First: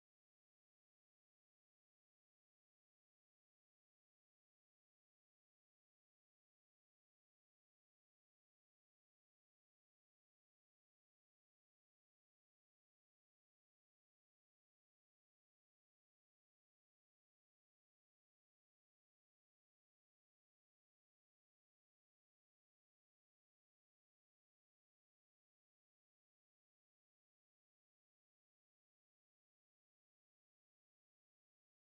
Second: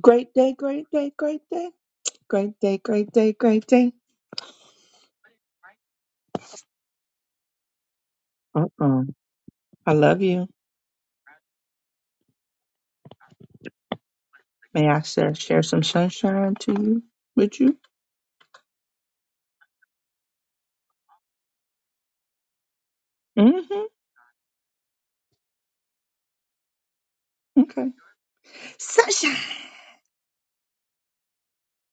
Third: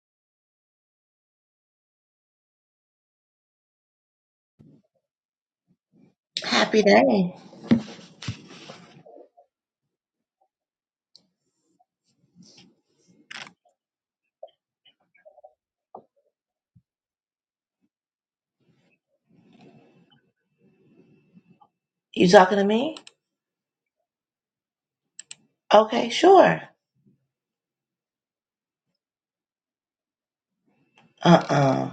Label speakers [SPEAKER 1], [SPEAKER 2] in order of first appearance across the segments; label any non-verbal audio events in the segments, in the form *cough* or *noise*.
[SPEAKER 1] Great day, great day, great day, great day, great day, great day.
[SPEAKER 2] Happy day.
[SPEAKER 1] Uh-uh. I love you. May I share, share some sunshine to you with you?
[SPEAKER 2] You talking to me?
[SPEAKER 1] Mm-hmm.
[SPEAKER 2] Okay, sure.
[SPEAKER 1] Okay. Sunshine.
[SPEAKER 2] Uh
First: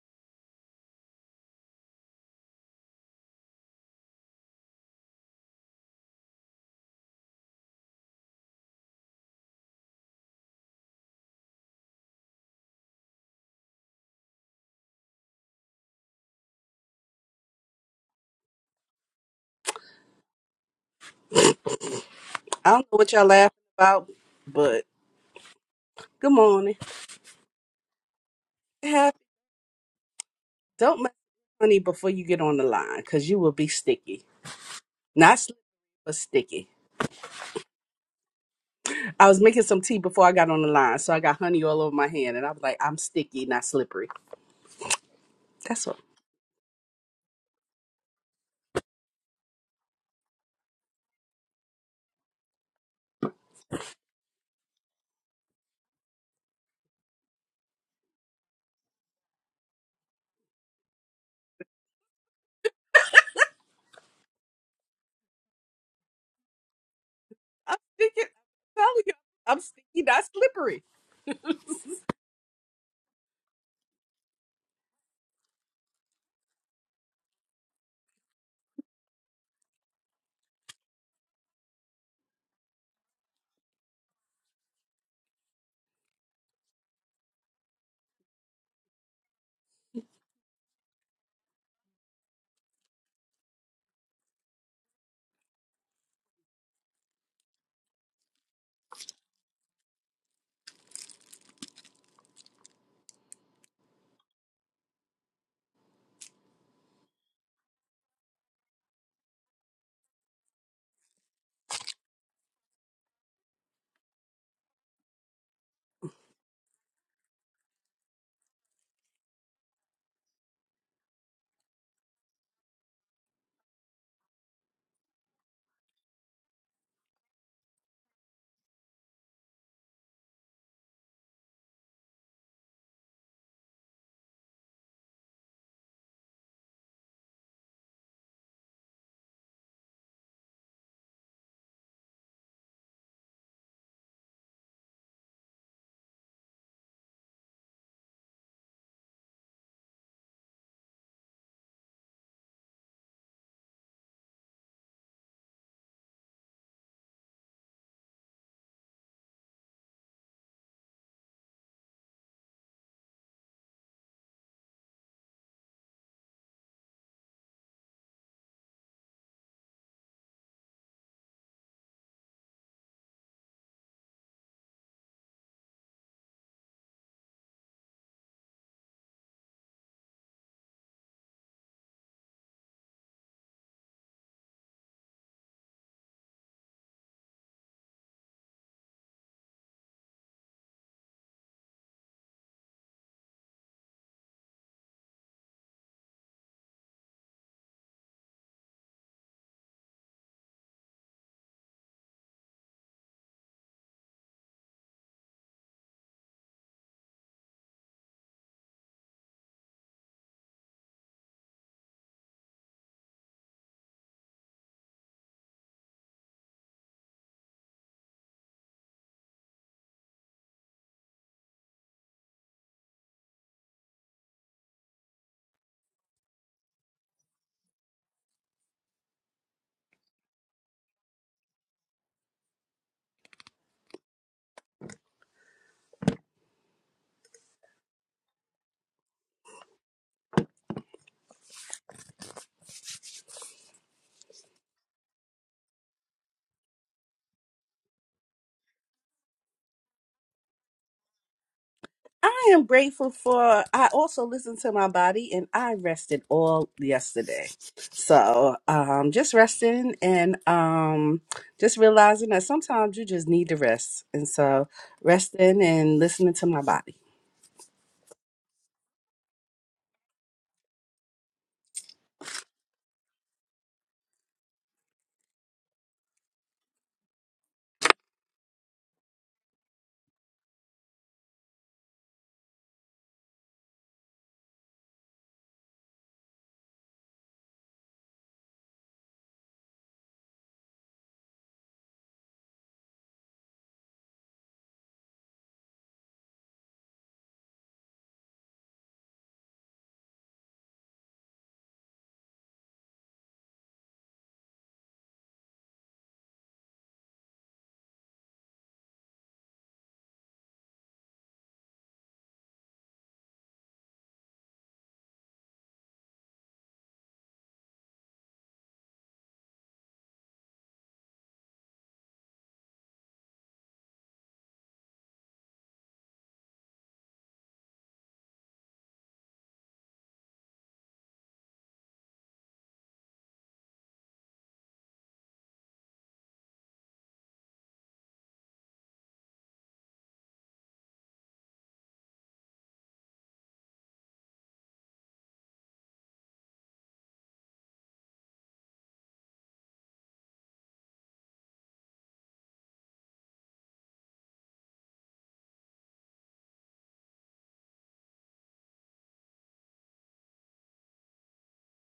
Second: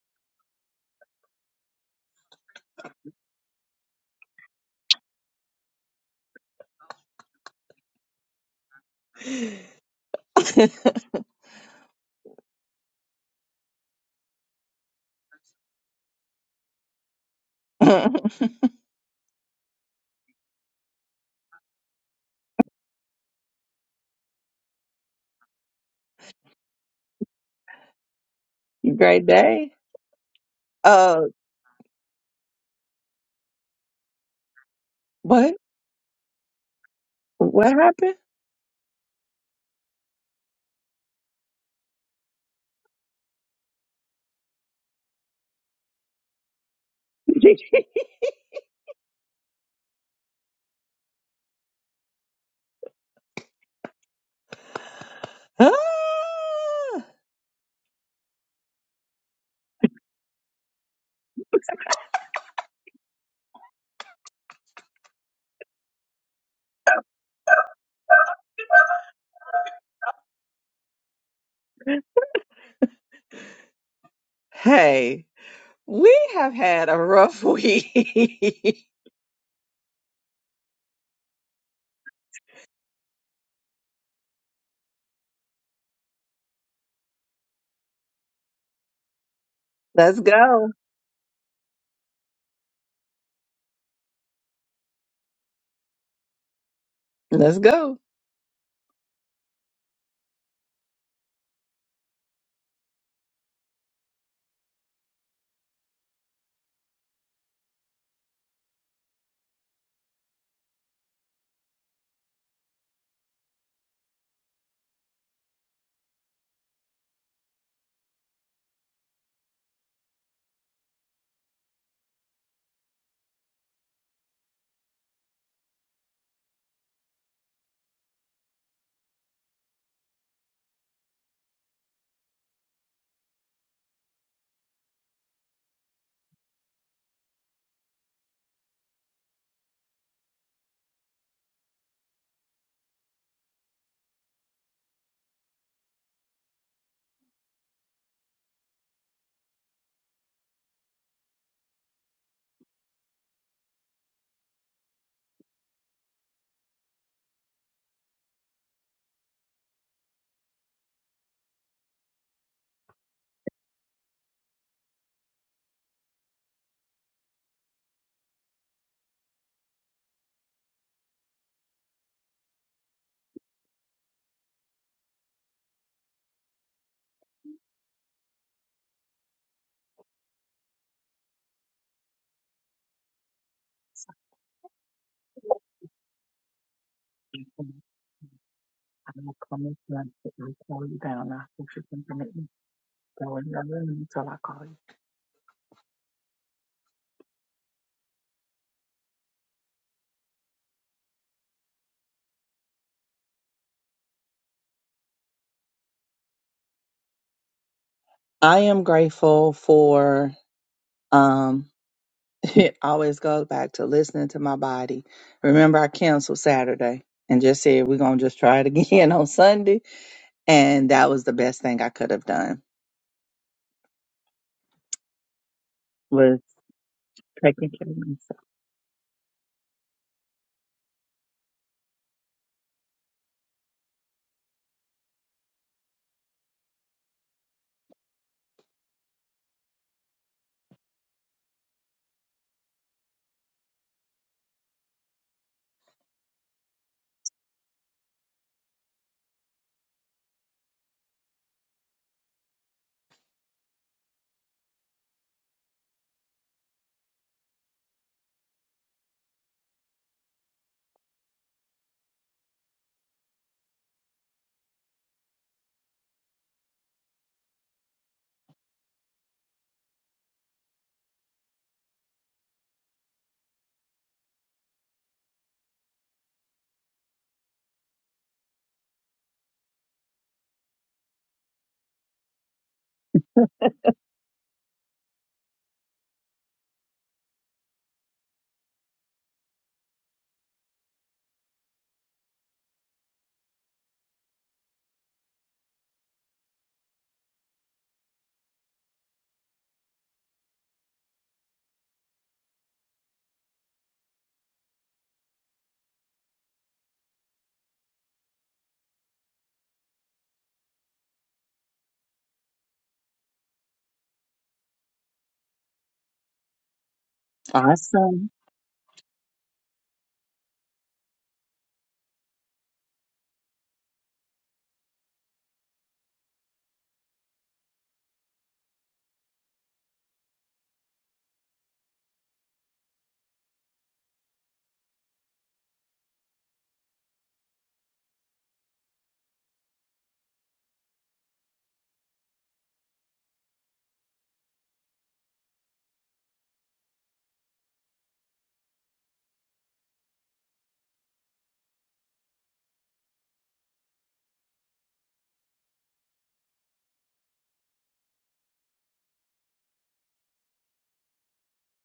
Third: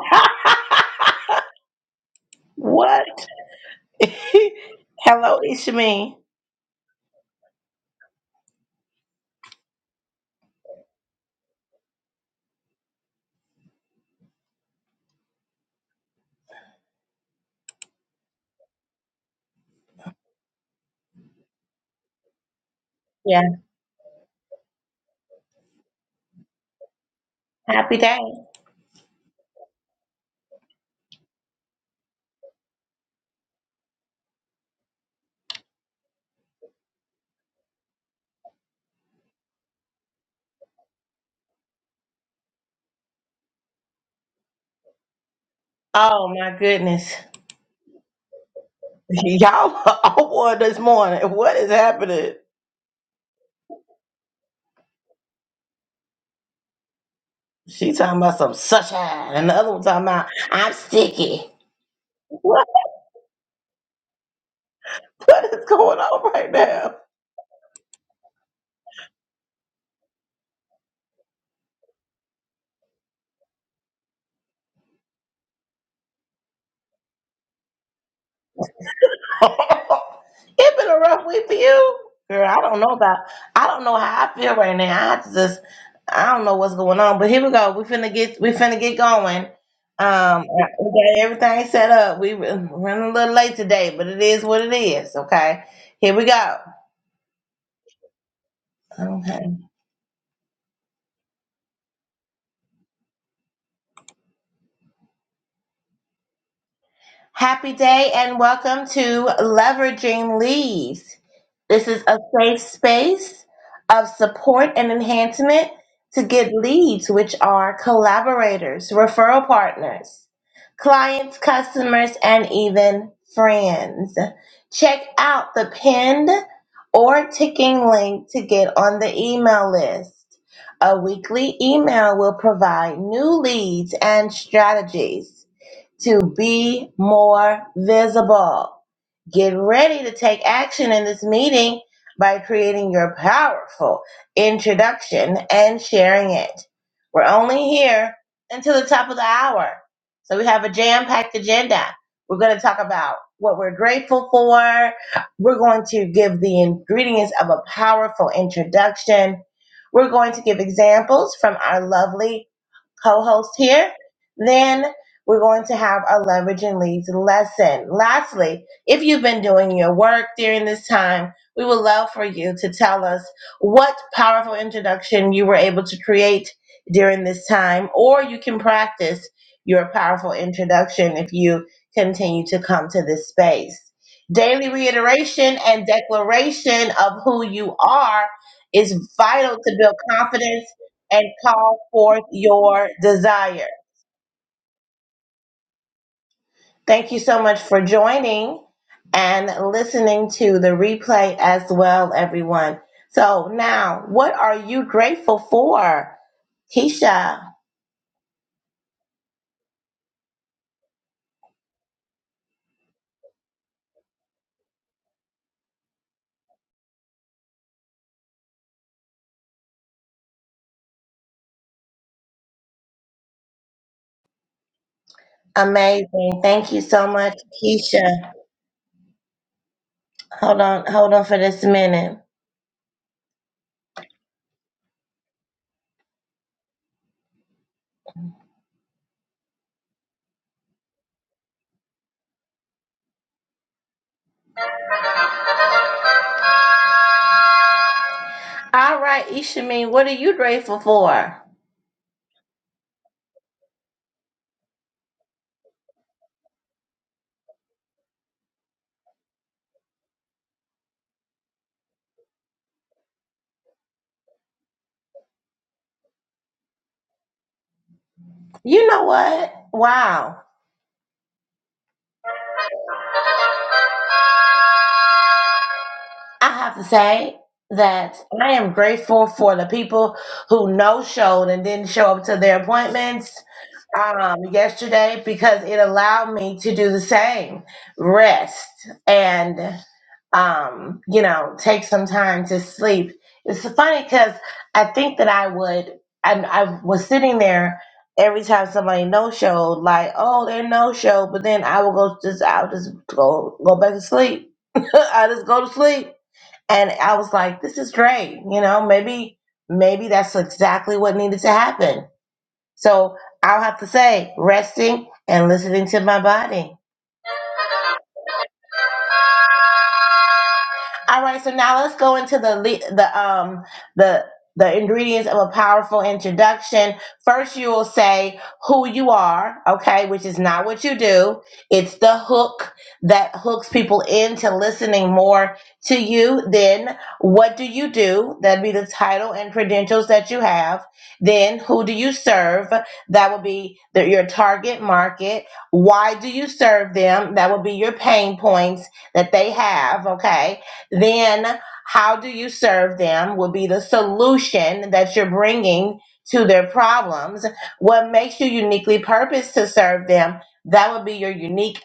[SPEAKER 2] uh *laughs* What? *laughs* Hello, it's me.
[SPEAKER 1] *laughs*
[SPEAKER 3] I don't know what y'all
[SPEAKER 2] Yeah.
[SPEAKER 3] laughing about, but good morning.
[SPEAKER 2] Happy day.
[SPEAKER 3] Happy.
[SPEAKER 1] great day.
[SPEAKER 3] Don't mess
[SPEAKER 1] Uh,
[SPEAKER 3] with honey before you get on the line, cause you will be sticky. Not
[SPEAKER 1] what?
[SPEAKER 3] slippery, but sticky.
[SPEAKER 1] What happened? *laughs*
[SPEAKER 3] I was making some tea before I got on the line, so I got honey all over my hand, and I was like, I'm sticky, not slippery. That's what
[SPEAKER 2] Oh my goodness. *laughs* Y'all are all on this morning. What is happening?
[SPEAKER 1] Ah!
[SPEAKER 2] She talking about some sunshine, and the other one talking about I'm sticky. *laughs* What? What is going on right now?
[SPEAKER 3] I'm sticky. I'm telling you, I'm sticky, not slippery.
[SPEAKER 1] hey, we have had a rough week.
[SPEAKER 2] *laughs* it been a rough week for you, girl. I don't know about. I don't know how I feel right now. I just, I don't know what's going on. But here we go. We finna get, we finna get going.
[SPEAKER 1] *laughs* Let's
[SPEAKER 2] Um,
[SPEAKER 1] go.
[SPEAKER 2] we got everything set up. We run a little late today, but it is what it is. Okay, here we go.
[SPEAKER 1] Let's go.
[SPEAKER 2] Okay. Happy day and welcome to Leveraging Leads. This is a safe space of support and enhancement to get leads, which are collaborators, referral partners, clients, customers, and even friends. Check out the pinned or ticking link to get on the email list. A weekly email will provide new leads and strategies to be more visible. Get ready to take action in this meeting by creating your powerful introduction and sharing it. We're only here until the top of the hour. So we have a jam packed agenda. We're going to talk about what we're grateful for. We're going to give the ingredients of a powerful introduction. We're going to give examples from our lovely co-host here. Then we're going to have our leverage and leads lesson. Lastly, if you've been doing your work during this time, we would love for you to tell us what powerful introduction you were able to create during this time, or you can practice your powerful introduction if you continue to come to this space. Daily reiteration and declaration of who you are is vital to build confidence and call forth your
[SPEAKER 1] Go in the
[SPEAKER 2] desire.
[SPEAKER 1] room until I call you.
[SPEAKER 2] Thank you so much for joining and listening to the replay as well, everyone. So now, what are you grateful for? Keisha,
[SPEAKER 1] I am grateful for um *laughs* I always goes back to listening to my body. Remember I canceled Saturday and just said we're gonna just try it again *laughs* on Sunday. And that was the best thing I could have done was
[SPEAKER 2] amazing. Thank you so much,
[SPEAKER 1] taking care of myself.
[SPEAKER 2] Keisha. Hold on, hold on for this minute. All right, Ishameen, what are you grateful for?
[SPEAKER 3] I am grateful for. I also listened to my body, and I rested all yesterday. So, um, just resting and um, just realizing that sometimes you just need to rest. And so, resting and listening to my body.
[SPEAKER 2] You know what? Wow. I have to say that I am grateful for the people who no showed and didn't show up to their appointments um, yesterday because it allowed me to do the same rest and, um, you know, take some time to sleep. It's funny because I think that I would, I, I was sitting there every time somebody no showed, like, oh, they're no show, but then I will go just, I'll just go, go back to sleep. *laughs* I just go to sleep and I was like, this is great. You know, maybe, maybe that's exactly what needed to happen. So I'll have to say, resting and listening to my body.
[SPEAKER 1] Awesome.
[SPEAKER 2] All right, so now let's go into the le- the um the the ingredients of a powerful introduction. First, you will say who you are, okay, which is not what you do. It's the hook that hooks people into listening more to you. Then, what do you do? That'd be the title and credentials that you have. Then, who do you serve? That would be the, your target market. Why do you serve them? That would be your pain points that they have, okay? Then how do you serve them Will be the solution that you're bringing to their problems. What makes you uniquely purposed to serve them? That would be your unique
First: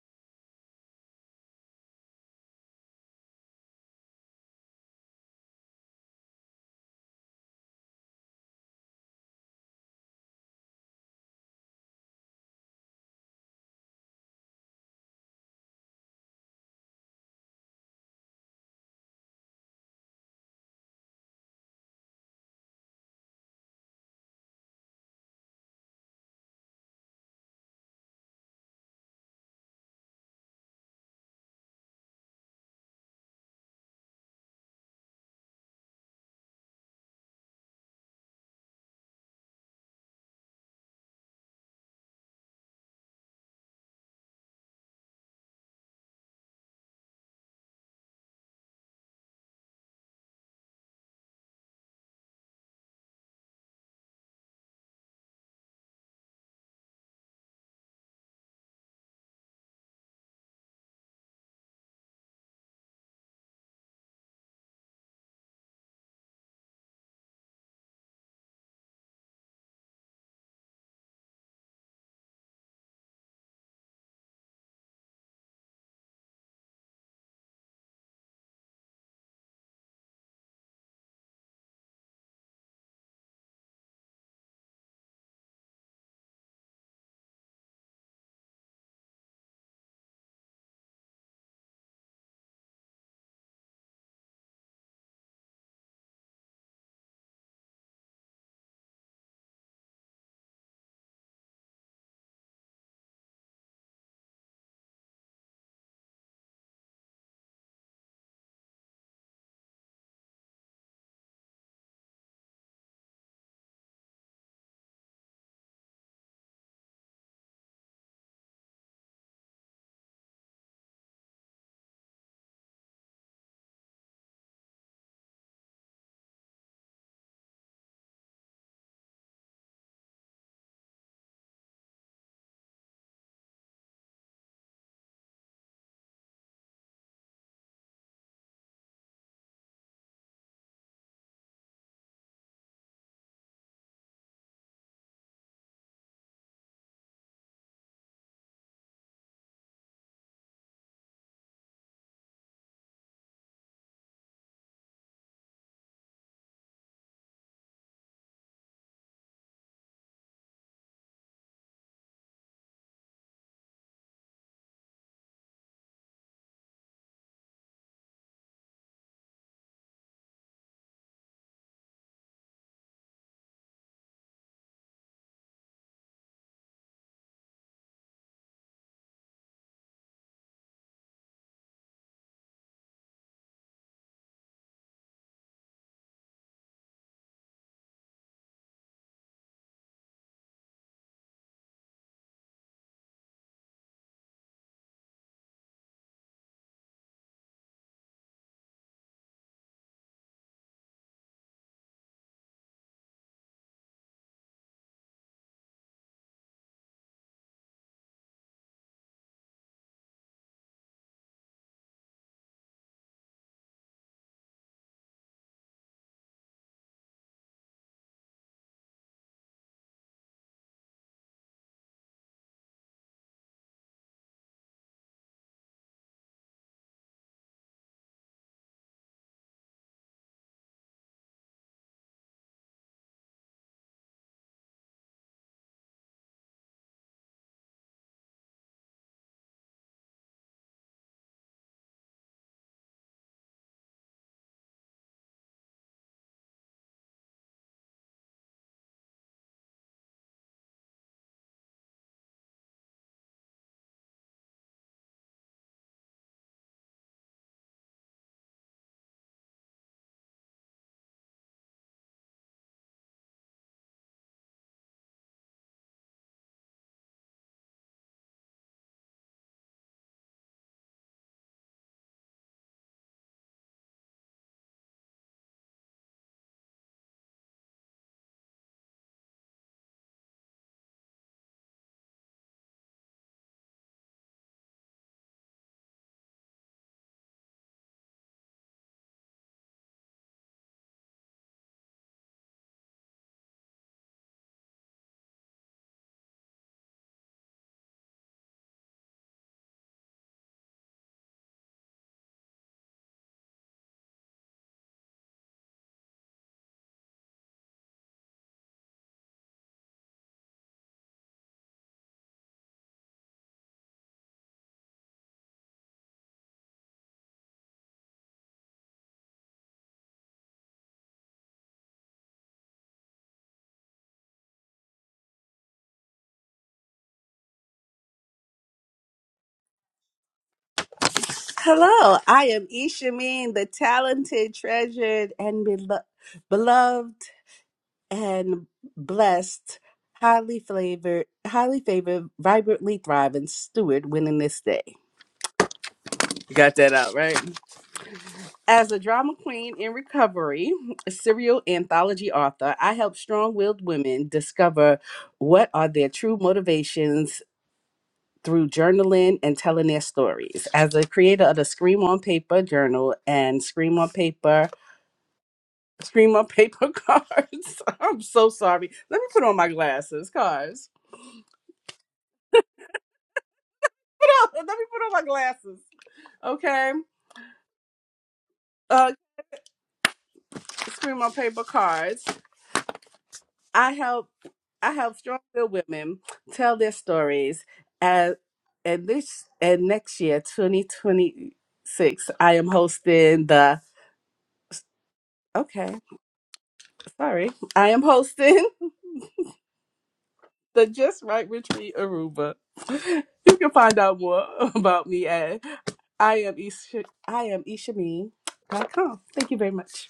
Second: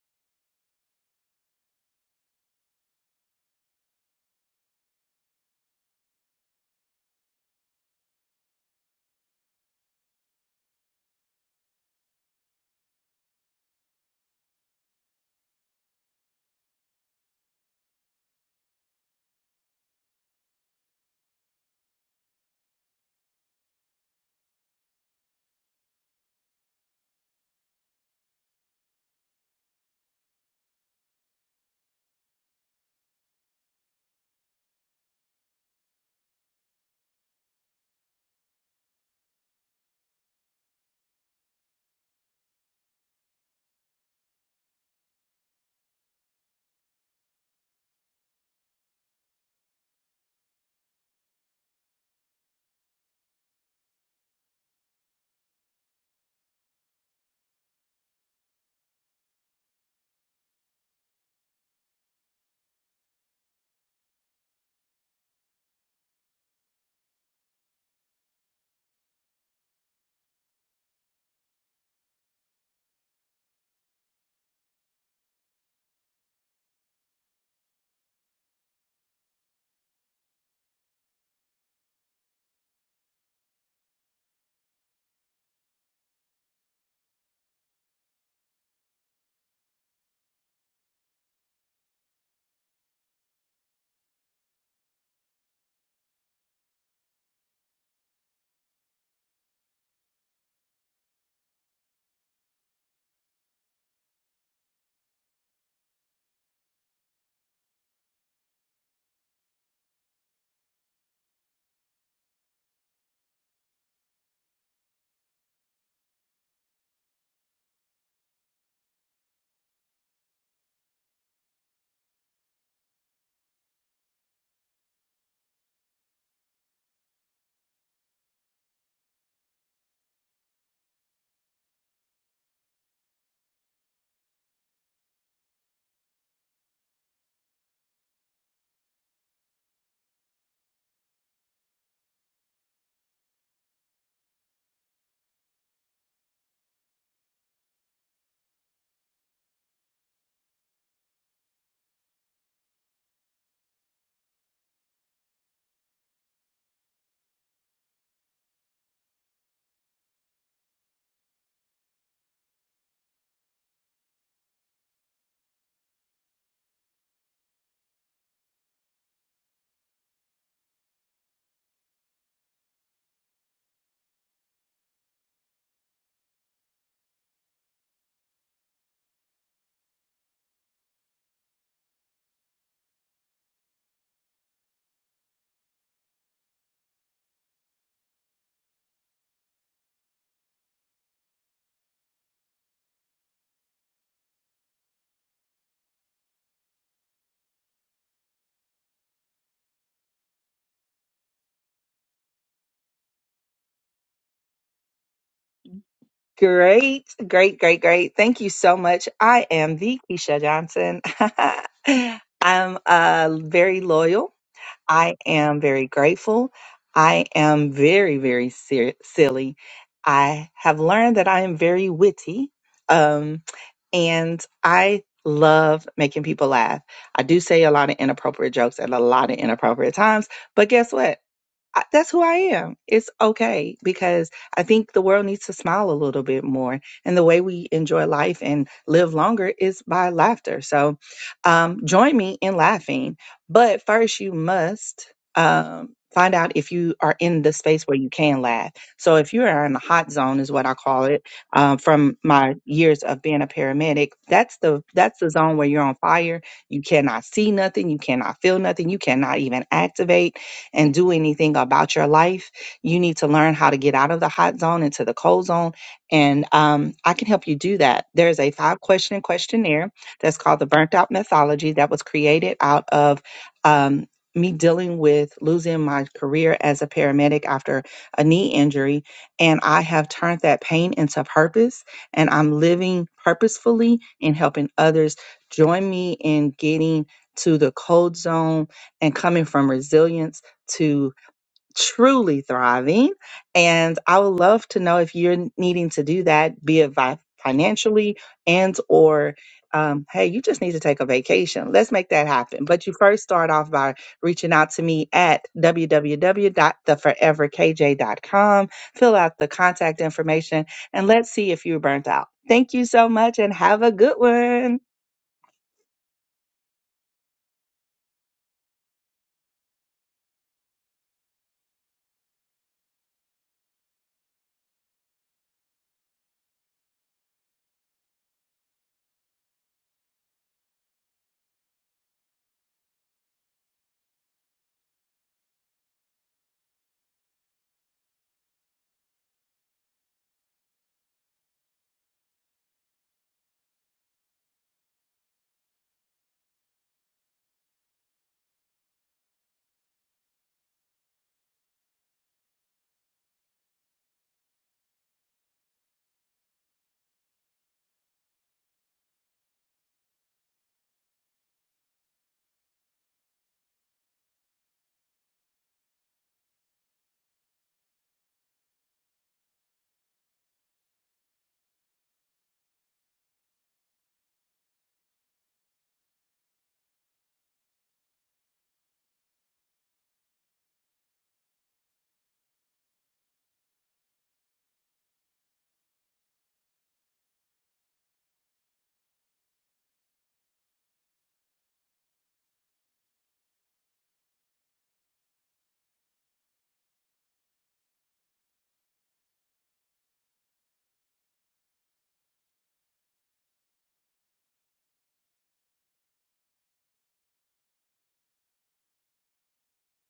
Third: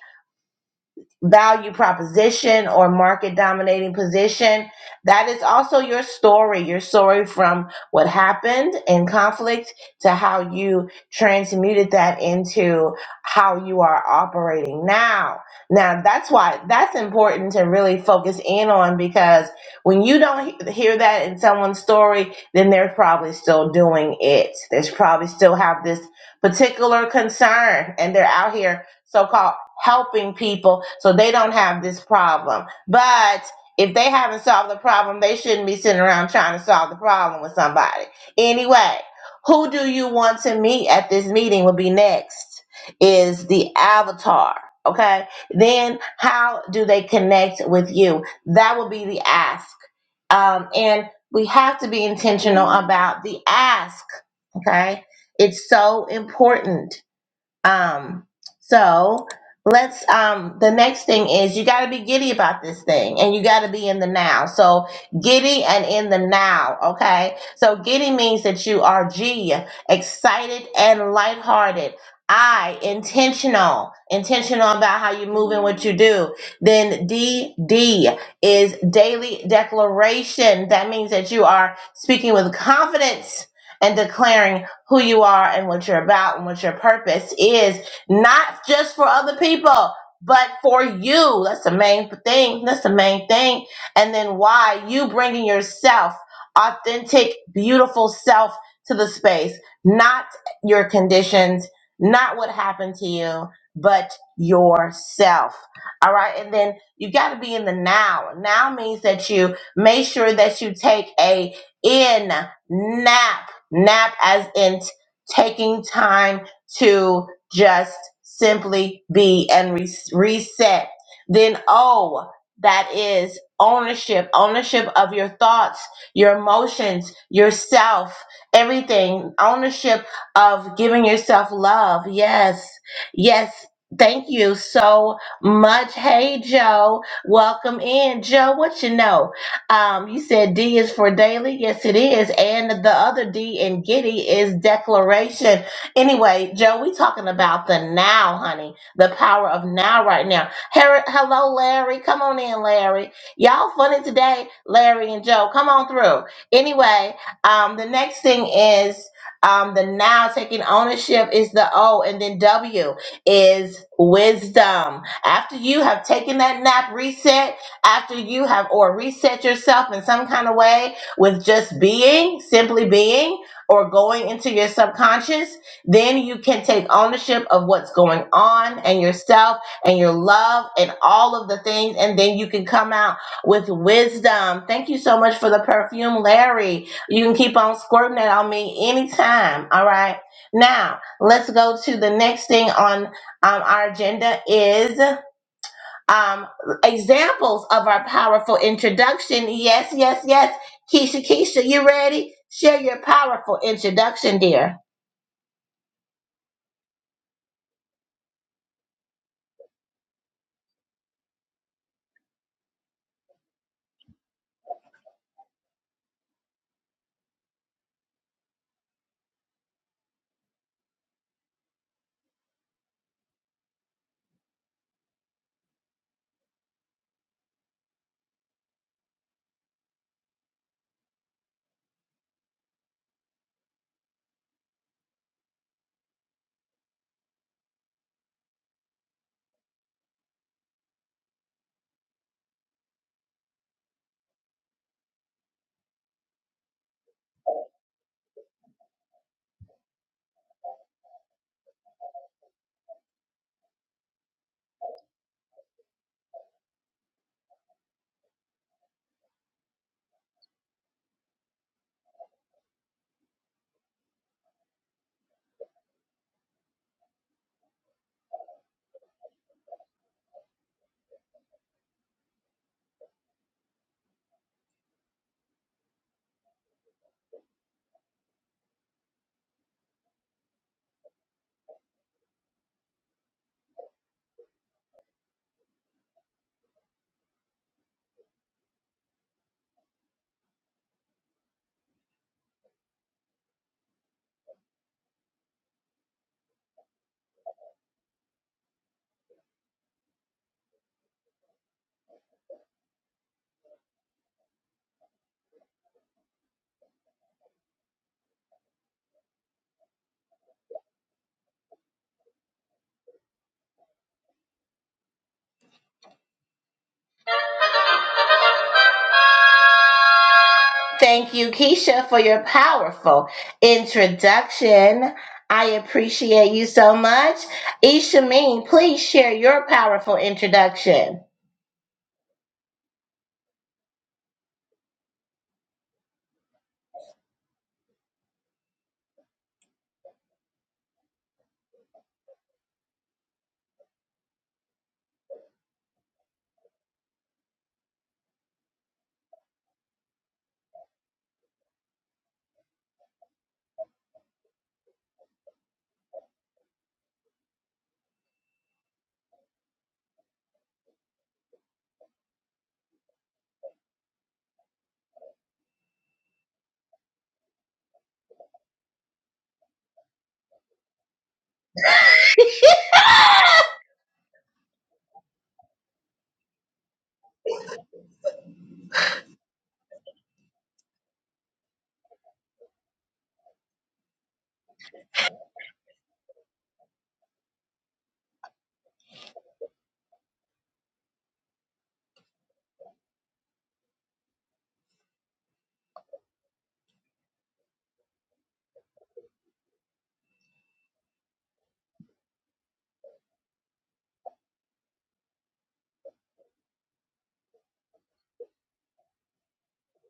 [SPEAKER 2] value proposition or market dominating position. That is also your story, your story from what happened in conflict to how you transmuted that into how you are operating now. Now, that's why that's important to really focus in on because when you don't he- hear that in someone's story, then they're probably still doing it. There's probably still have this particular concern and they're out here so-called helping people so they don't have this problem. But if they haven't solved the problem, they shouldn't be sitting around trying to solve the problem with somebody. Anyway, who do you want to meet at this meeting will be next is the avatar. Okay. Then how do they connect with you? That will be the ask. Um, and we have to be intentional about the ask. Okay. It's so important um, so let's um the next thing is you gotta be giddy about this thing and you gotta be in the now. So giddy and in the now, okay? So giddy means that you are G, excited and lighthearted. I intentional, intentional about how you move and what you do. Then D D is daily declaration. That means that you are speaking with confidence and declaring who you are and what you're about and what your purpose is, not just for other people, but for you. That's the main thing. That's the main thing. And then why you bringing yourself, authentic, beautiful self to the space, not your conditions, not what happened to you, but yourself. All right. And then you got to be in the now. Now means that you make sure that you take a in nap nap as in t- taking time to just simply be and re- reset. Then O, that is ownership, ownership of your thoughts, your emotions, yourself, everything, ownership of giving yourself love. Yes, yes. Thank you so much. Hey, Joe. Welcome in. Joe, what you know? Um, you said D is for daily. Yes, it is. And the other D in Giddy is declaration. Anyway, Joe, we talking about the now, honey. The power of now right now. Her- Hello, Larry. Come on in, Larry. Y'all funny today, Larry and Joe. Come on through. Anyway, um, the next thing is um, the now taking ownership is the O, and then W is wisdom. After you have taken that nap reset, after you have or reset yourself in some kind of way with just being, simply being, or going into your subconscious, then you can take ownership of what's going on and yourself and your love and all of the things. And then you can come out with wisdom. Thank you so much for the perfume, Larry. You can keep on squirting it on me anytime. All right. Now, let's go to the next thing on um, our agenda is um, examples of our powerful introduction. Yes, yes, yes. Keisha, Keisha, you ready? Share your powerful introduction, dear.
[SPEAKER 1] Great, great, great, great. Thank you so much. I am the Keisha Johnson. *laughs* I'm uh very loyal I am very grateful. I am very, very ser- silly. I have learned that I am very witty. Um, and I love making people laugh. I do say a lot of inappropriate jokes at a lot of inappropriate times, but guess what? I, that's who I am. It's okay because I think the world needs to smile a little bit more. And the way we enjoy life and live longer is by laughter. So um, join me in laughing. But first, you must um, find out if you are in the space where you can laugh. So if you are in the hot zone, is what I call it. Um, from my years of being a paramedic, that's the that's the zone where you're on fire. You cannot see nothing. You cannot feel nothing. You cannot even activate and do anything about your life. You need to learn how to get out of the hot zone into the cold zone. And um, I can help you do that. There's a five question questionnaire that's called the Burnt Out Mythology that was created out of um, me dealing with losing my career as a paramedic after a knee injury. And I have turned that pain into purpose, and I'm living purposefully in helping others. Join me in getting to the cold zone and coming from resilience to truly thriving. And I would love to know if you're needing to do that, be it vi- financially and or um, hey, you just need to take a vacation. Let's make that happen. But you first start off by reaching out to me at w w w dot the forever k j dot com. Fill out the contact information and let's see if you're burnt out. Thank you so much and have a good one.
[SPEAKER 2] Thank you, Keisha, for your powerful introduction. I appreciate you so much. Ishameen, please share your powerful introduction.
[SPEAKER 3] Hello, I am Ishameen, the talented, treasured, and belo- beloved and blessed, highly flavored, highly favored, vibrantly thriving steward. Winning this day. You Got that out right. As a drama queen in recovery, a serial anthology author, I help strong willed women discover what are their true motivations through journaling and telling their stories. As a creator of the Scream on Paper journal and Scream on Paper, Scream on Paper *laughs* cards, I'm so sorry. Let me put on my glasses, cards. Put on, *laughs* let me put on my glasses, okay? Uh, Scream on Paper cards. I help I help strong-willed women tell their stories. As and this and next year, 2026, I am hosting the okay, sorry, I am hosting *laughs* the Just Right Retreat Aruba. You can find out more *laughs* about me at I am Isha, I am Ishameen dot com. Thank you very much.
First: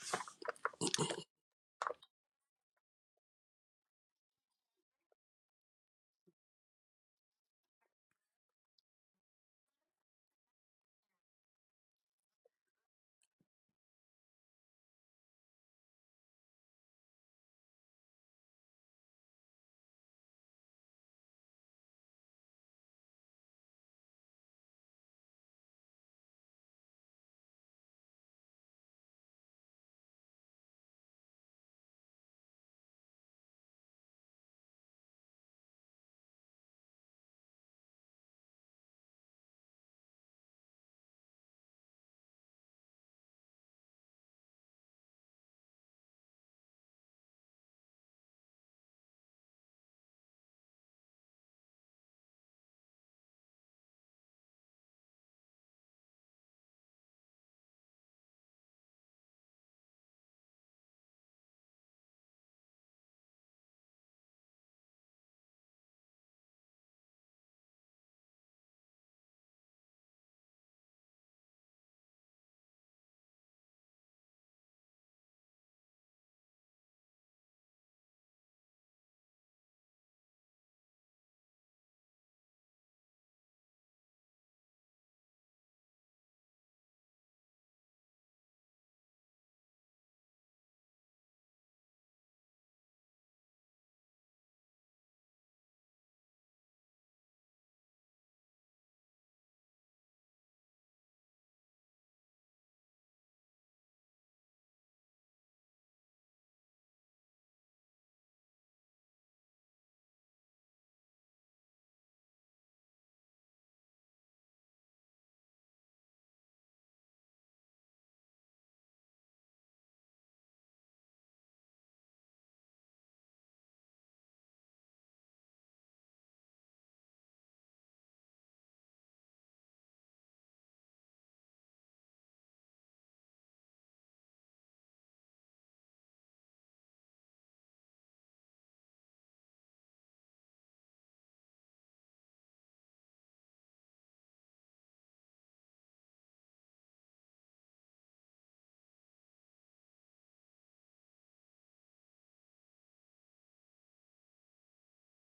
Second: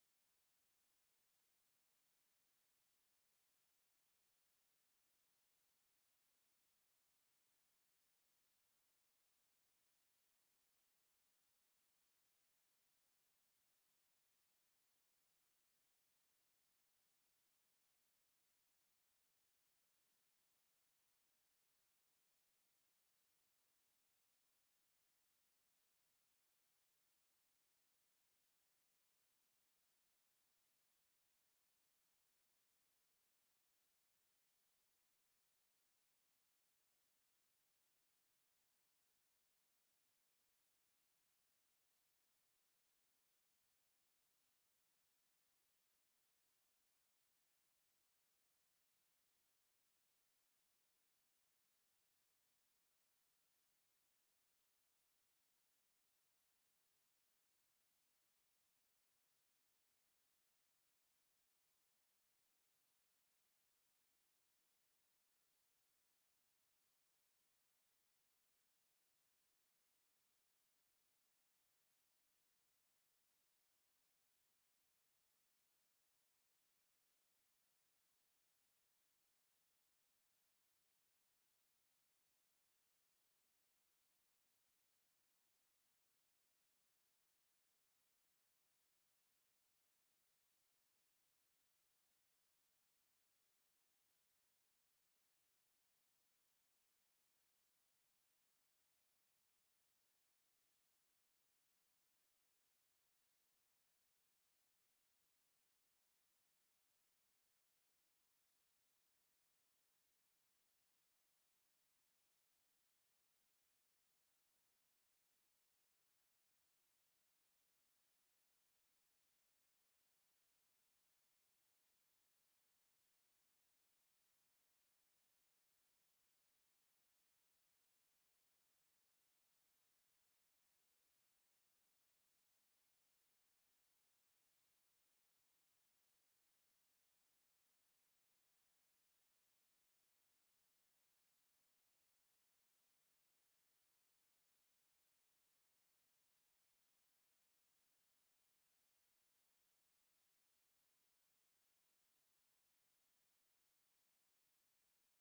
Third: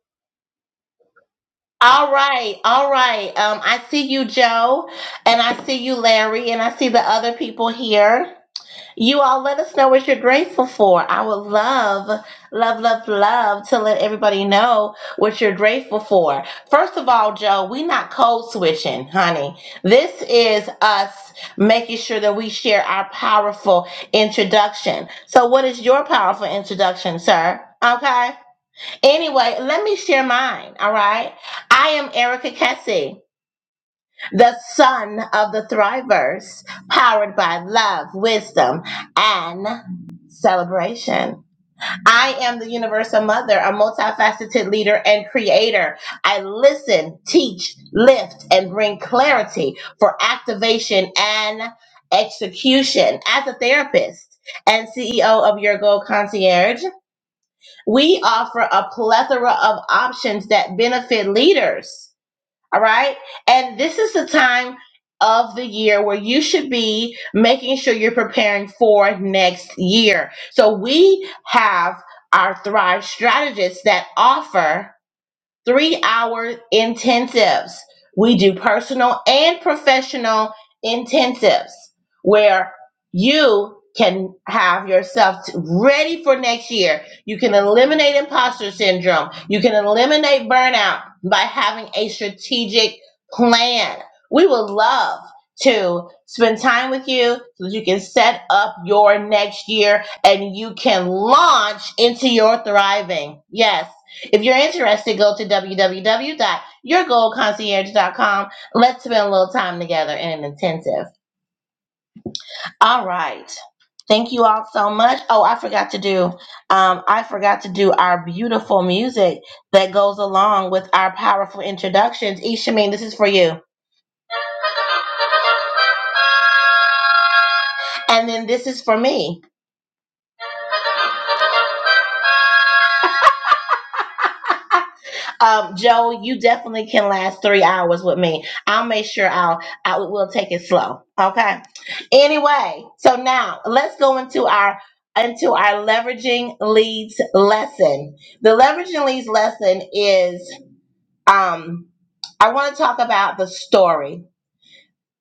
[SPEAKER 2] All right, all right. Um, I see you, Joe, and I see you, Larry, and I see the other people here. You all let us know what you're grateful for. I would love, love, love, love to let everybody know what you're grateful for. First of all, Joe, we not code switching, honey. This is us making sure that we share our powerful introduction. So, what is your powerful introduction, sir? Okay. Anyway, let me share mine. All right. I am Erica Kessie the son of the thrivers, powered by love, wisdom, and celebration. I am the universal mother, a multifaceted leader and creator. I listen, teach, lift, and bring clarity for activation and execution. As a therapist, and CEO of Your Goal Concierge, we offer a plethora of options that benefit leaders all right. And this is the time of the year where you should be making sure you're preparing for next year. So we have our Thrive strategists that offer three hour intensives. We do personal and professional intensives where you can have yourself ready for next year. You can eliminate imposter syndrome. You can eliminate burnout by having a strategic plan. We would love to spend time with you so that you can set up your next year and you can launch into your thriving. Yes if you're interested, go to www.yourgoldconcierge.com. Let's spend a little time together in an intensive. All right. Thank you all so much. Oh, I forgot to do. Um, I forgot to do our beautiful music that goes along with our powerful introductions. Ishameen, this is for you. And then this is for me. *laughs* Um, Joe, you definitely can last three hours with me. I'll make sure I'll I will take it slow. Okay. Anyway, so now let's go into our into our leveraging leads lesson. The leveraging leads lesson is um I want to talk about the story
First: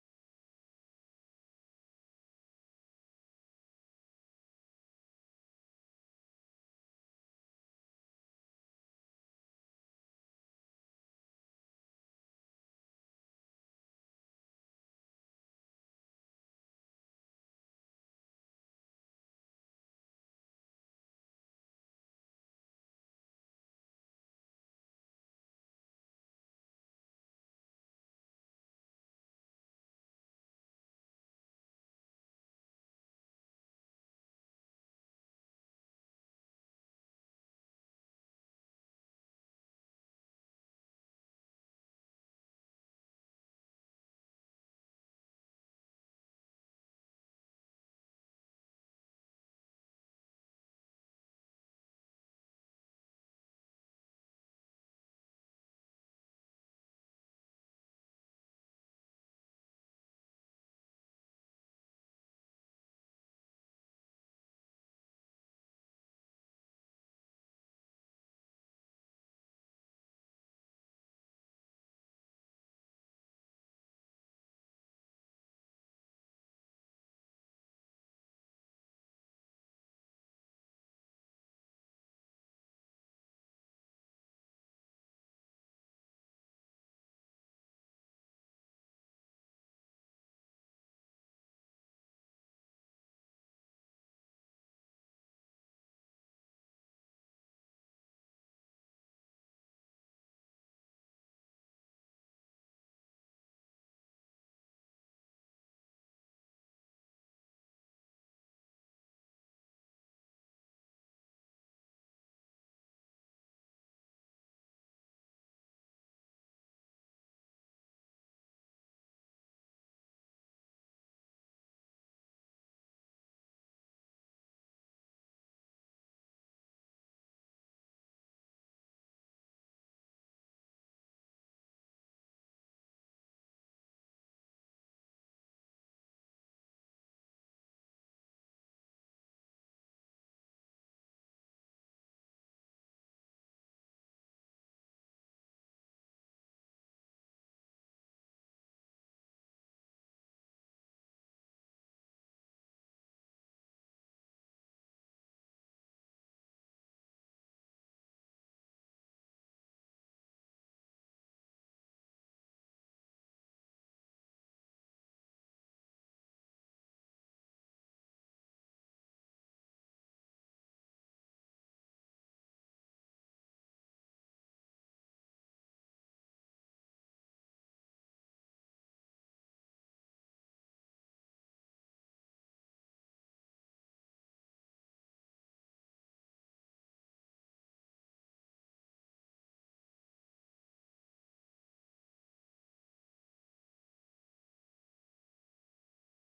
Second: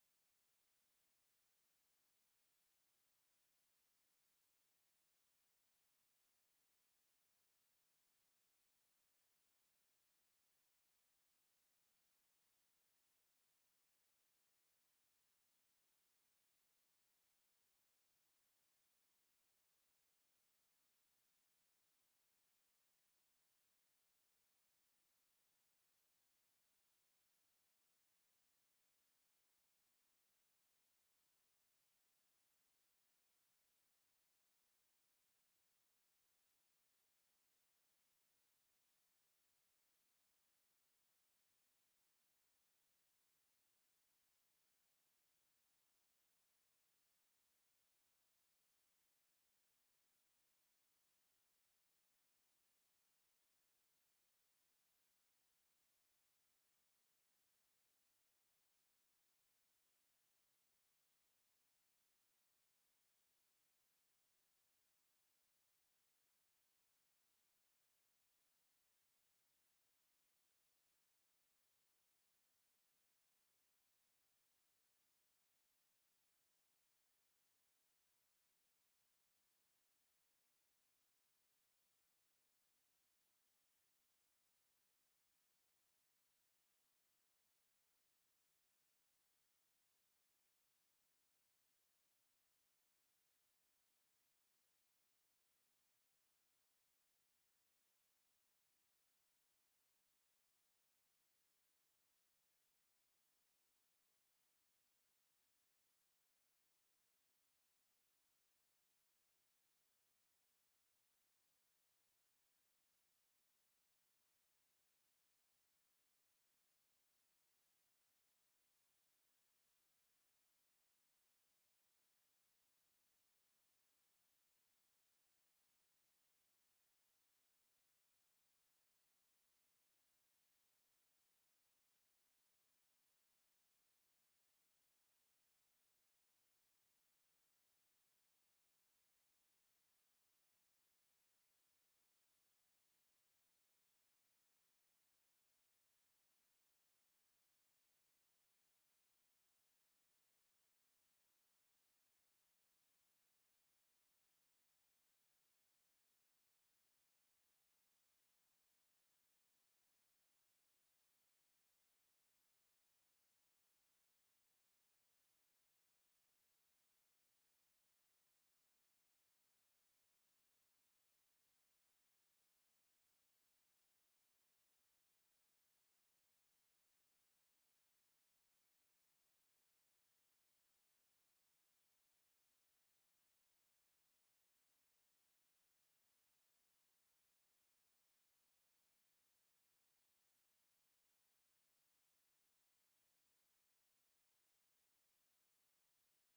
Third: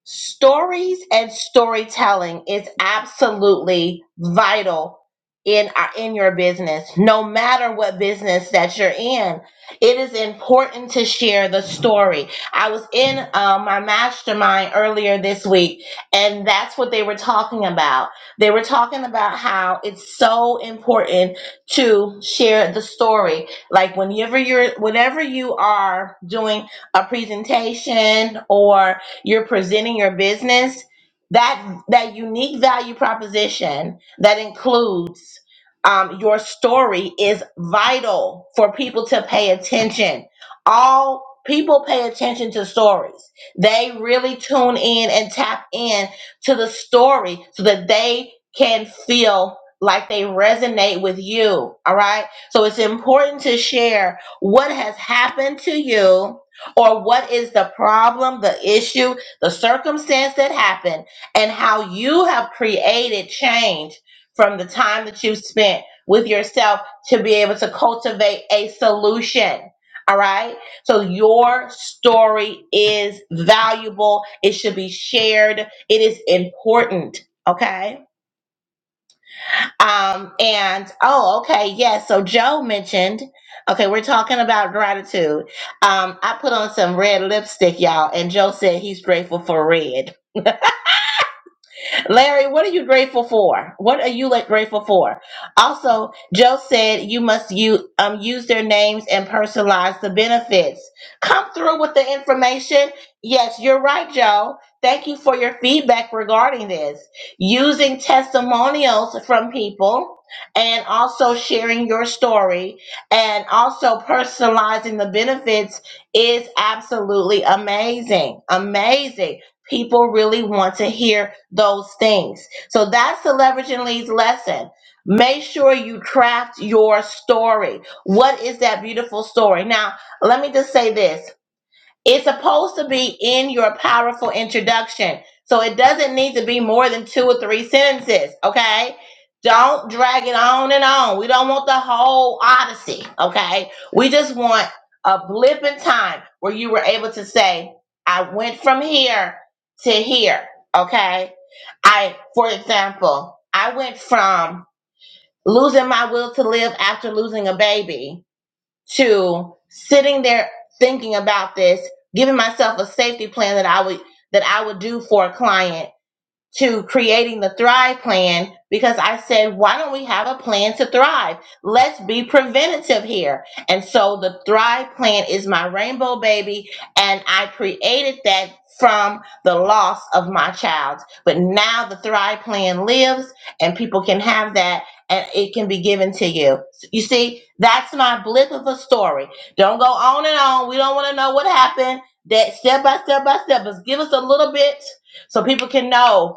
[SPEAKER 2] stories and storytelling is absolutely vital in our in your business no matter what business that you're in it is important to share the story i was in uh, my mastermind earlier this week and that's what they were talking about they were talking about how it's so important to share the story like whenever you're whenever you are doing a presentation or you're presenting your business that that unique value proposition that includes um, your story is vital for people to pay attention. All people pay attention to stories. They really tune in and tap in to the story so that they can feel like they resonate with you. All right. So it's important to share what has happened to you or what is the problem, the issue, the circumstance that happened, and how you have created change from the time that you've spent with yourself to be able to cultivate a solution. All right. So your story is valuable. It should be shared. It is important. Okay. Um, and oh, okay, yes. So Joe mentioned, okay, we're talking about gratitude. Um, I put on some red lipstick, y'all, and Joe said he's grateful for red. Larry, what are you grateful for? What are you like grateful for? Also, Joe said you must use, um, use their names and personalize the benefits. Come through with the information. Yes, you're right, Joe. Thank you for your feedback regarding this. Using testimonials from people and also sharing your story and also personalizing the benefits is absolutely amazing. Amazing People really want to hear those things. So that's the leverage and leads lesson. Make sure you craft your story. What is that beautiful story? Now, let me just say this it's supposed to be in your powerful introduction. So it doesn't need to be more than two or three sentences, okay? Don't drag it on and on. We don't want the whole odyssey, okay? We just want a blip in time where you were able to say, I went from here to here, okay? I, for example, I went from losing my will to live after losing a baby to sitting there thinking about this, giving myself a safety plan that I would that I would do for a client to creating the Thrive Plan because I said, why don't we have a plan to thrive? Let's be preventative here. And so the Thrive Plan is my rainbow baby, and I created that from the loss of my child. But now the Thrive Plan lives, and people can have that. And it can be given to you. You see, that's my blip of a story. Don't go on and on. We don't want to know what happened. That step by step by step, but give us a little bit so people can know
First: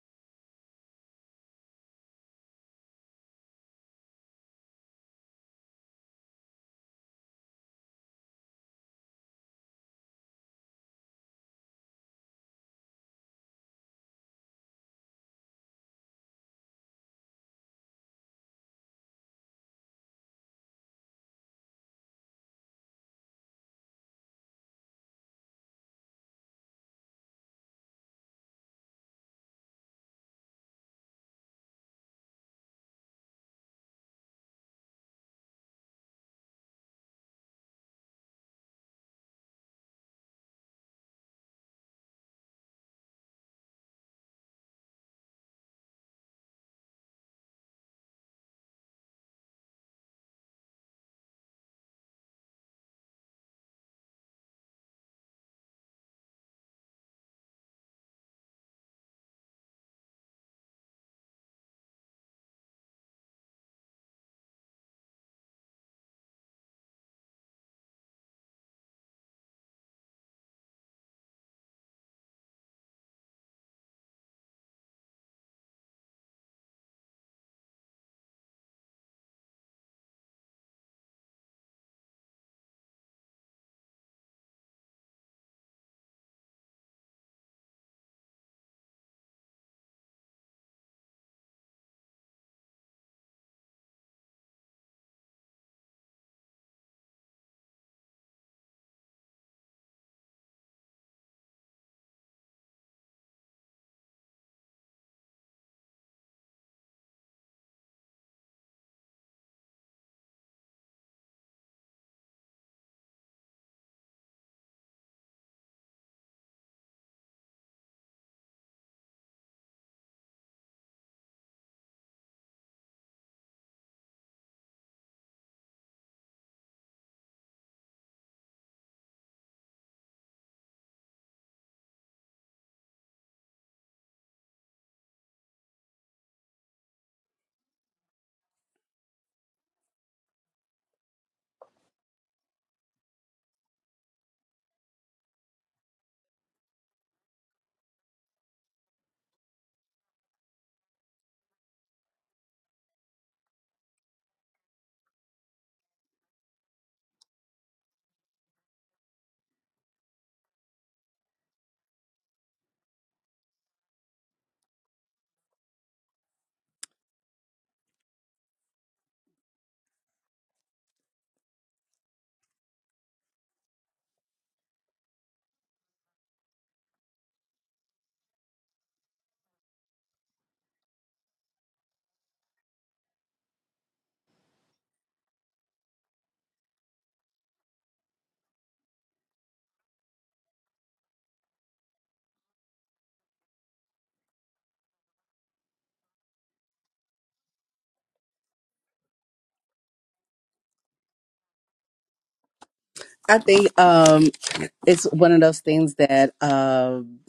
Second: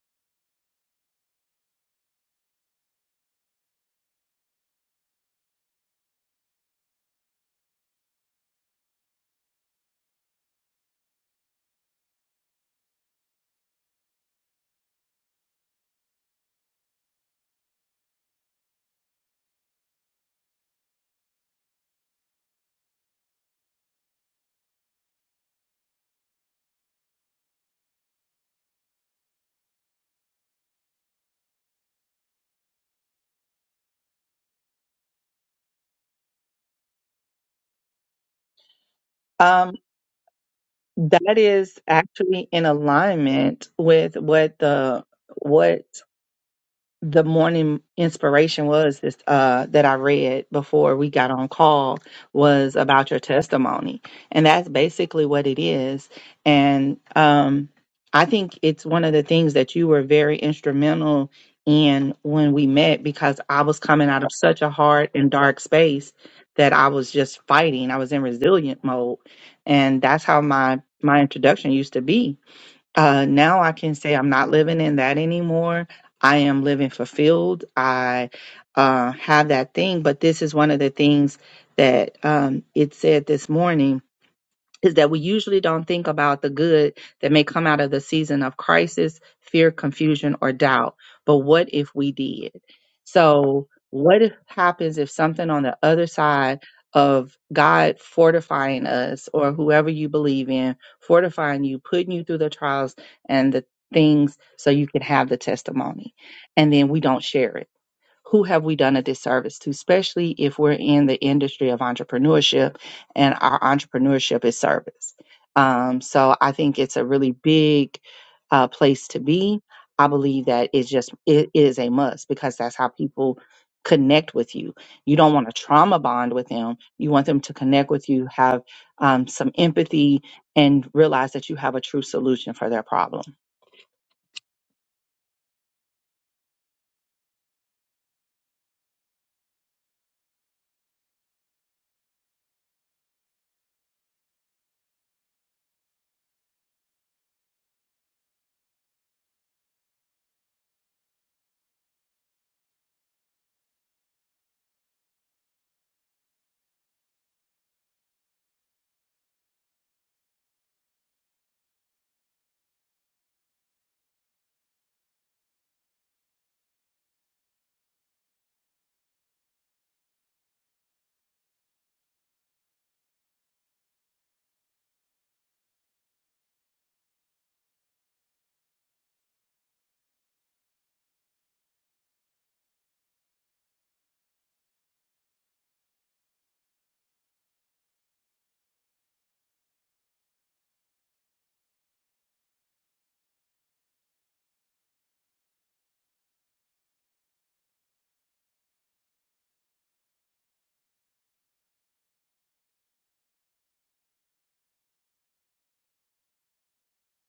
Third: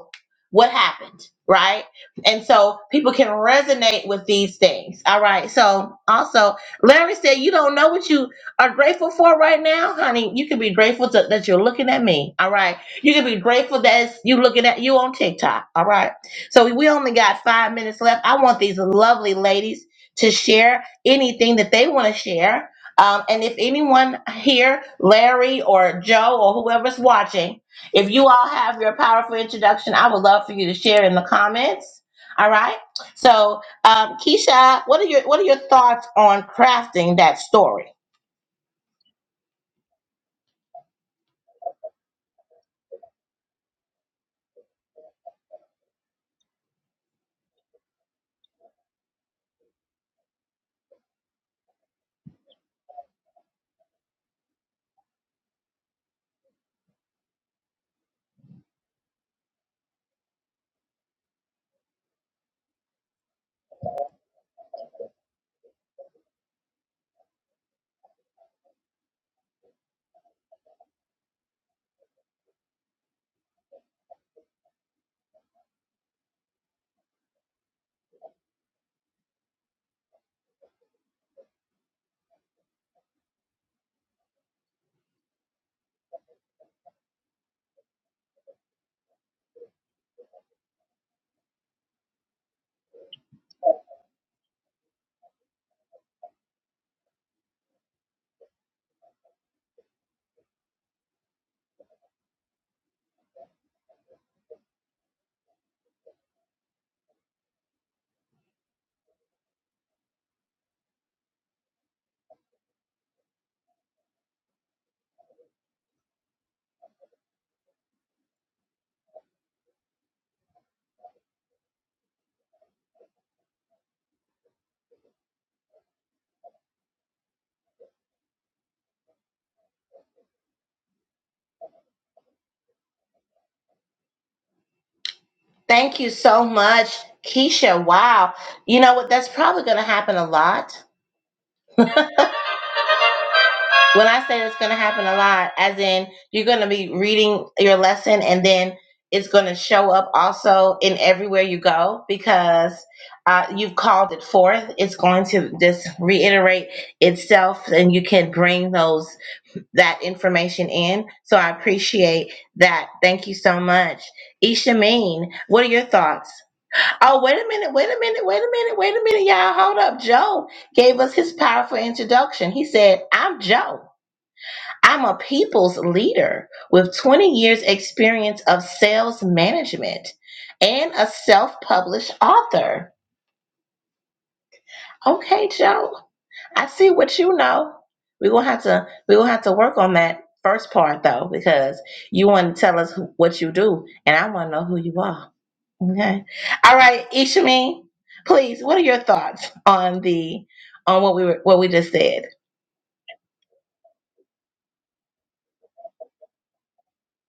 [SPEAKER 2] what happened, right? And so people can resonate with these things. All right. So also, Larry said, You don't know what you are grateful for right now, honey. You can be grateful to, that you're looking at me. All right. You can be grateful that it's- you looking at you on TikTok. All right. So we only got five minutes left. I want these lovely ladies to share anything that they want to share. Um, and if anyone here, Larry or Joe or whoever's watching, if you all have your powerful introduction, I would love for you to share in the comments. All right. So, um, Keisha, what are your what are your thoughts on crafting that story?
[SPEAKER 1] Um, that is actually in alignment with what the what the morning inspiration was this uh that I read before we got on call was about your testimony. And that's basically what it is. And um I think it's one of the things that you were very instrumental in when we met because I was coming out of such a hard and dark space that I was just fighting. I was in resilient mode. And that's how my my introduction used to be uh, now I can say I'm not living in that anymore. I am living fulfilled. I uh, have that thing. But this is one of the things that um, it said this morning is that we usually don't think about the good that may come out of the season of crisis, fear, confusion, or doubt. But what if we did? So, what if- happens if something on the other side of God fortifying us or whoever you believe in, fortifying you, putting you through the trials and the things so you can have the testimony, and then we don't share it? who have we done a disservice to, especially if we're in the industry of entrepreneurship and our entrepreneurship is service. Um, so I think it's a really big uh, place to be. I believe that it's just, it is a must because that's how people connect with you. You don't want to trauma bond with them. You want them to connect with you, have um, some empathy, and realize that you have a true solution for their problem.
[SPEAKER 2] Thank you so much, Keisha. Wow. You know what? That's probably going to happen a lot When I say it's going to happen a lot, as in you're going to be reading your lesson and then it's going to show up also in everywhere you go because uh, you've called it forth. It's going to just reiterate itself and you can bring those that information in. So I appreciate that. Thank you so much. Ishameen, what are your thoughts? Oh, wait a minute, wait a minute, wait a minute, wait a minute, y'all. Hold up. Joe gave us his powerful introduction. He said, I'm Joe. I'm a people's leader with 20 years experience of sales management and a self-published author. Okay, Joe. I see what you know. We're gonna have to we're gonna have to work on that first part though, because you want to tell us who- what you do, and I want to know who you are. Okay. All right, Ishami, please. What are your thoughts on the on what we were what we just said?
[SPEAKER 3] I think um it's one of those things that um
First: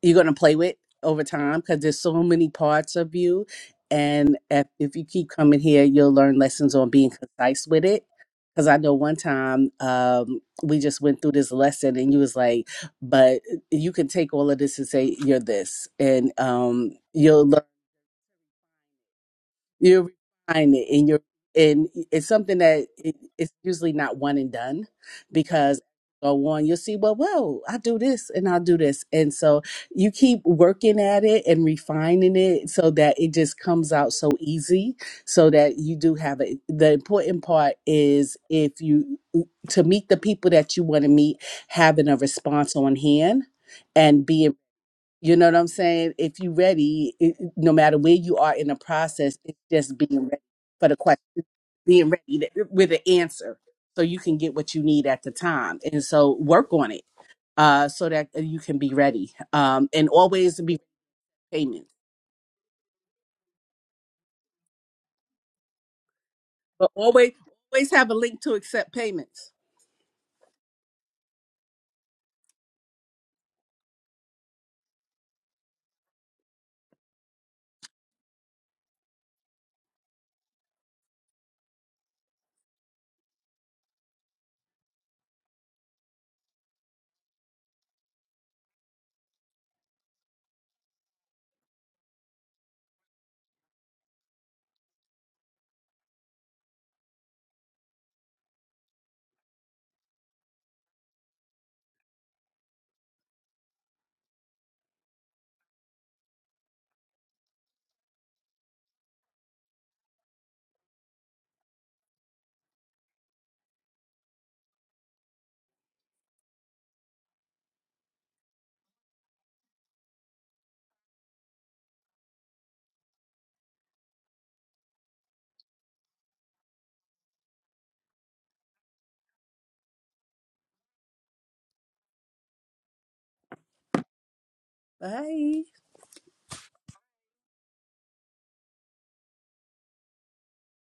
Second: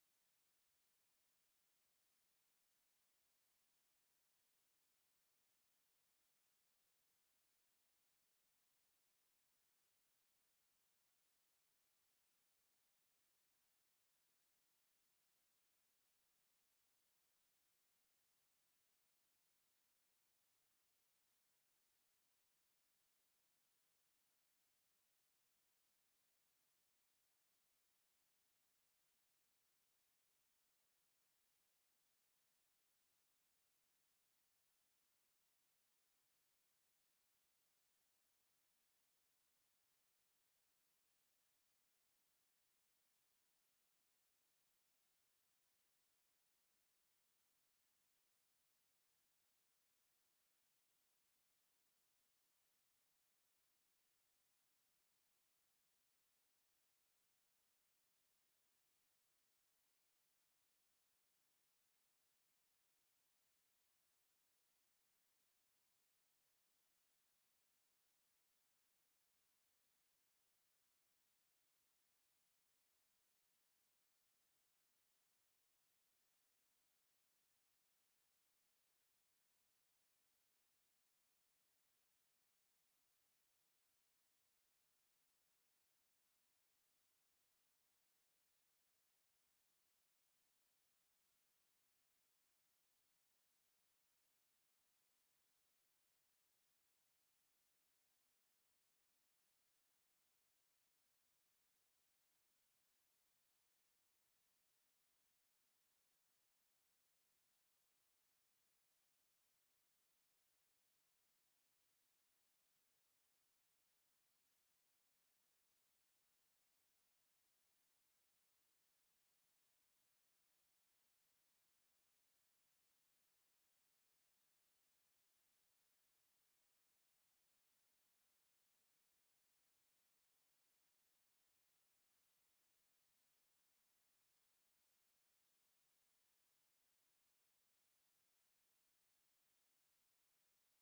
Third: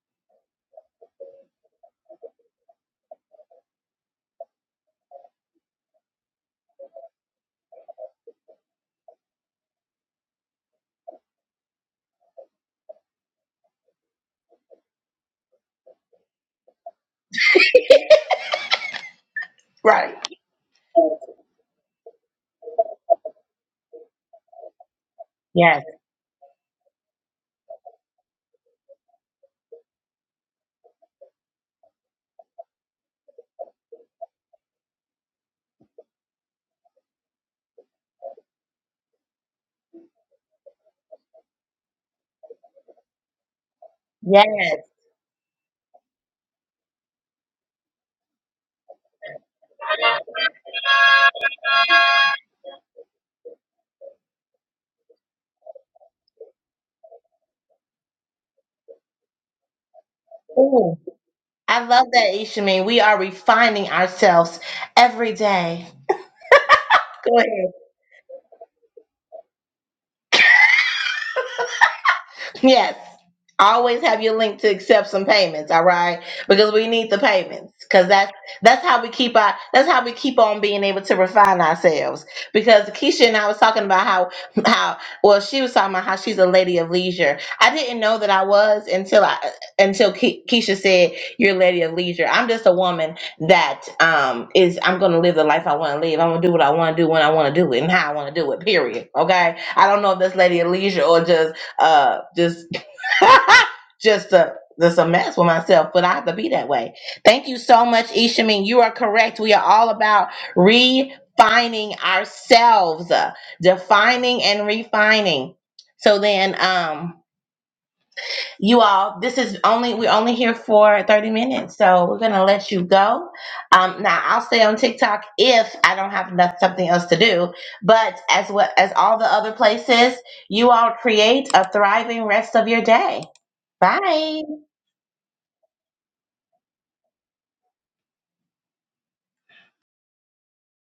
[SPEAKER 3] you're going to play with over time because there's so many parts of you and if, if you keep coming here you'll learn lessons on being concise with it because i know one time um, we just went through this lesson and you was like but you can take all of this and say you're this and um, you'll learn you
[SPEAKER 2] Right.
[SPEAKER 3] refine it and you're and it's something that it, it's usually not one and done because
[SPEAKER 2] Yes.
[SPEAKER 3] go on you'll see well whoa i do this and i'll do this and so you keep working at it and refining it so that it just comes out so easy so that you do have it the important part is if you to meet the people that you want to meet having a response on hand and being
[SPEAKER 2] Yes.
[SPEAKER 3] you know what I'm saying? If you're ready, it, it- no matter where you are in the process, it's just being ready for the question, being ready to, with an answer so you can get what you need at the time. And so work on it uh, so that uh, you can be ready um, and always be
[SPEAKER 2] Ooh, I
[SPEAKER 3] payments.
[SPEAKER 2] love that, Ishamin. We are refining ourselves every day.
[SPEAKER 3] But always,
[SPEAKER 2] Go ahead.
[SPEAKER 3] always have a link to accept payments.
[SPEAKER 2] Yes. Always have your link to accept some payments, all right? Because we need the payments. Cause that's that's how we keep our that's how we keep on being able to refine ourselves. Because Keisha and I was talking about how how well she was talking about how she's a lady of leisure. I didn't know that I was until I until Ke- Keisha said you're a lady of leisure. I'm just a woman that um is I'm gonna live the life I want to live. I'm gonna do what I want to do when I want to do it and how I want to do it. Period. Okay. I don't know if that's lady of leisure or just uh just *laughs* just a just a mess with myself, but I have to be that way. Thank you so much, Ishamin. You are correct. We are all about refining ourselves, uh, defining and refining. So then, um, you all this is only we're only here for 30 minutes so we're gonna let you go um now i'll stay on tiktok if i don't have enough, something else to do but as well as all the other places you all create a thriving rest of your day bye
[SPEAKER 3] Bye.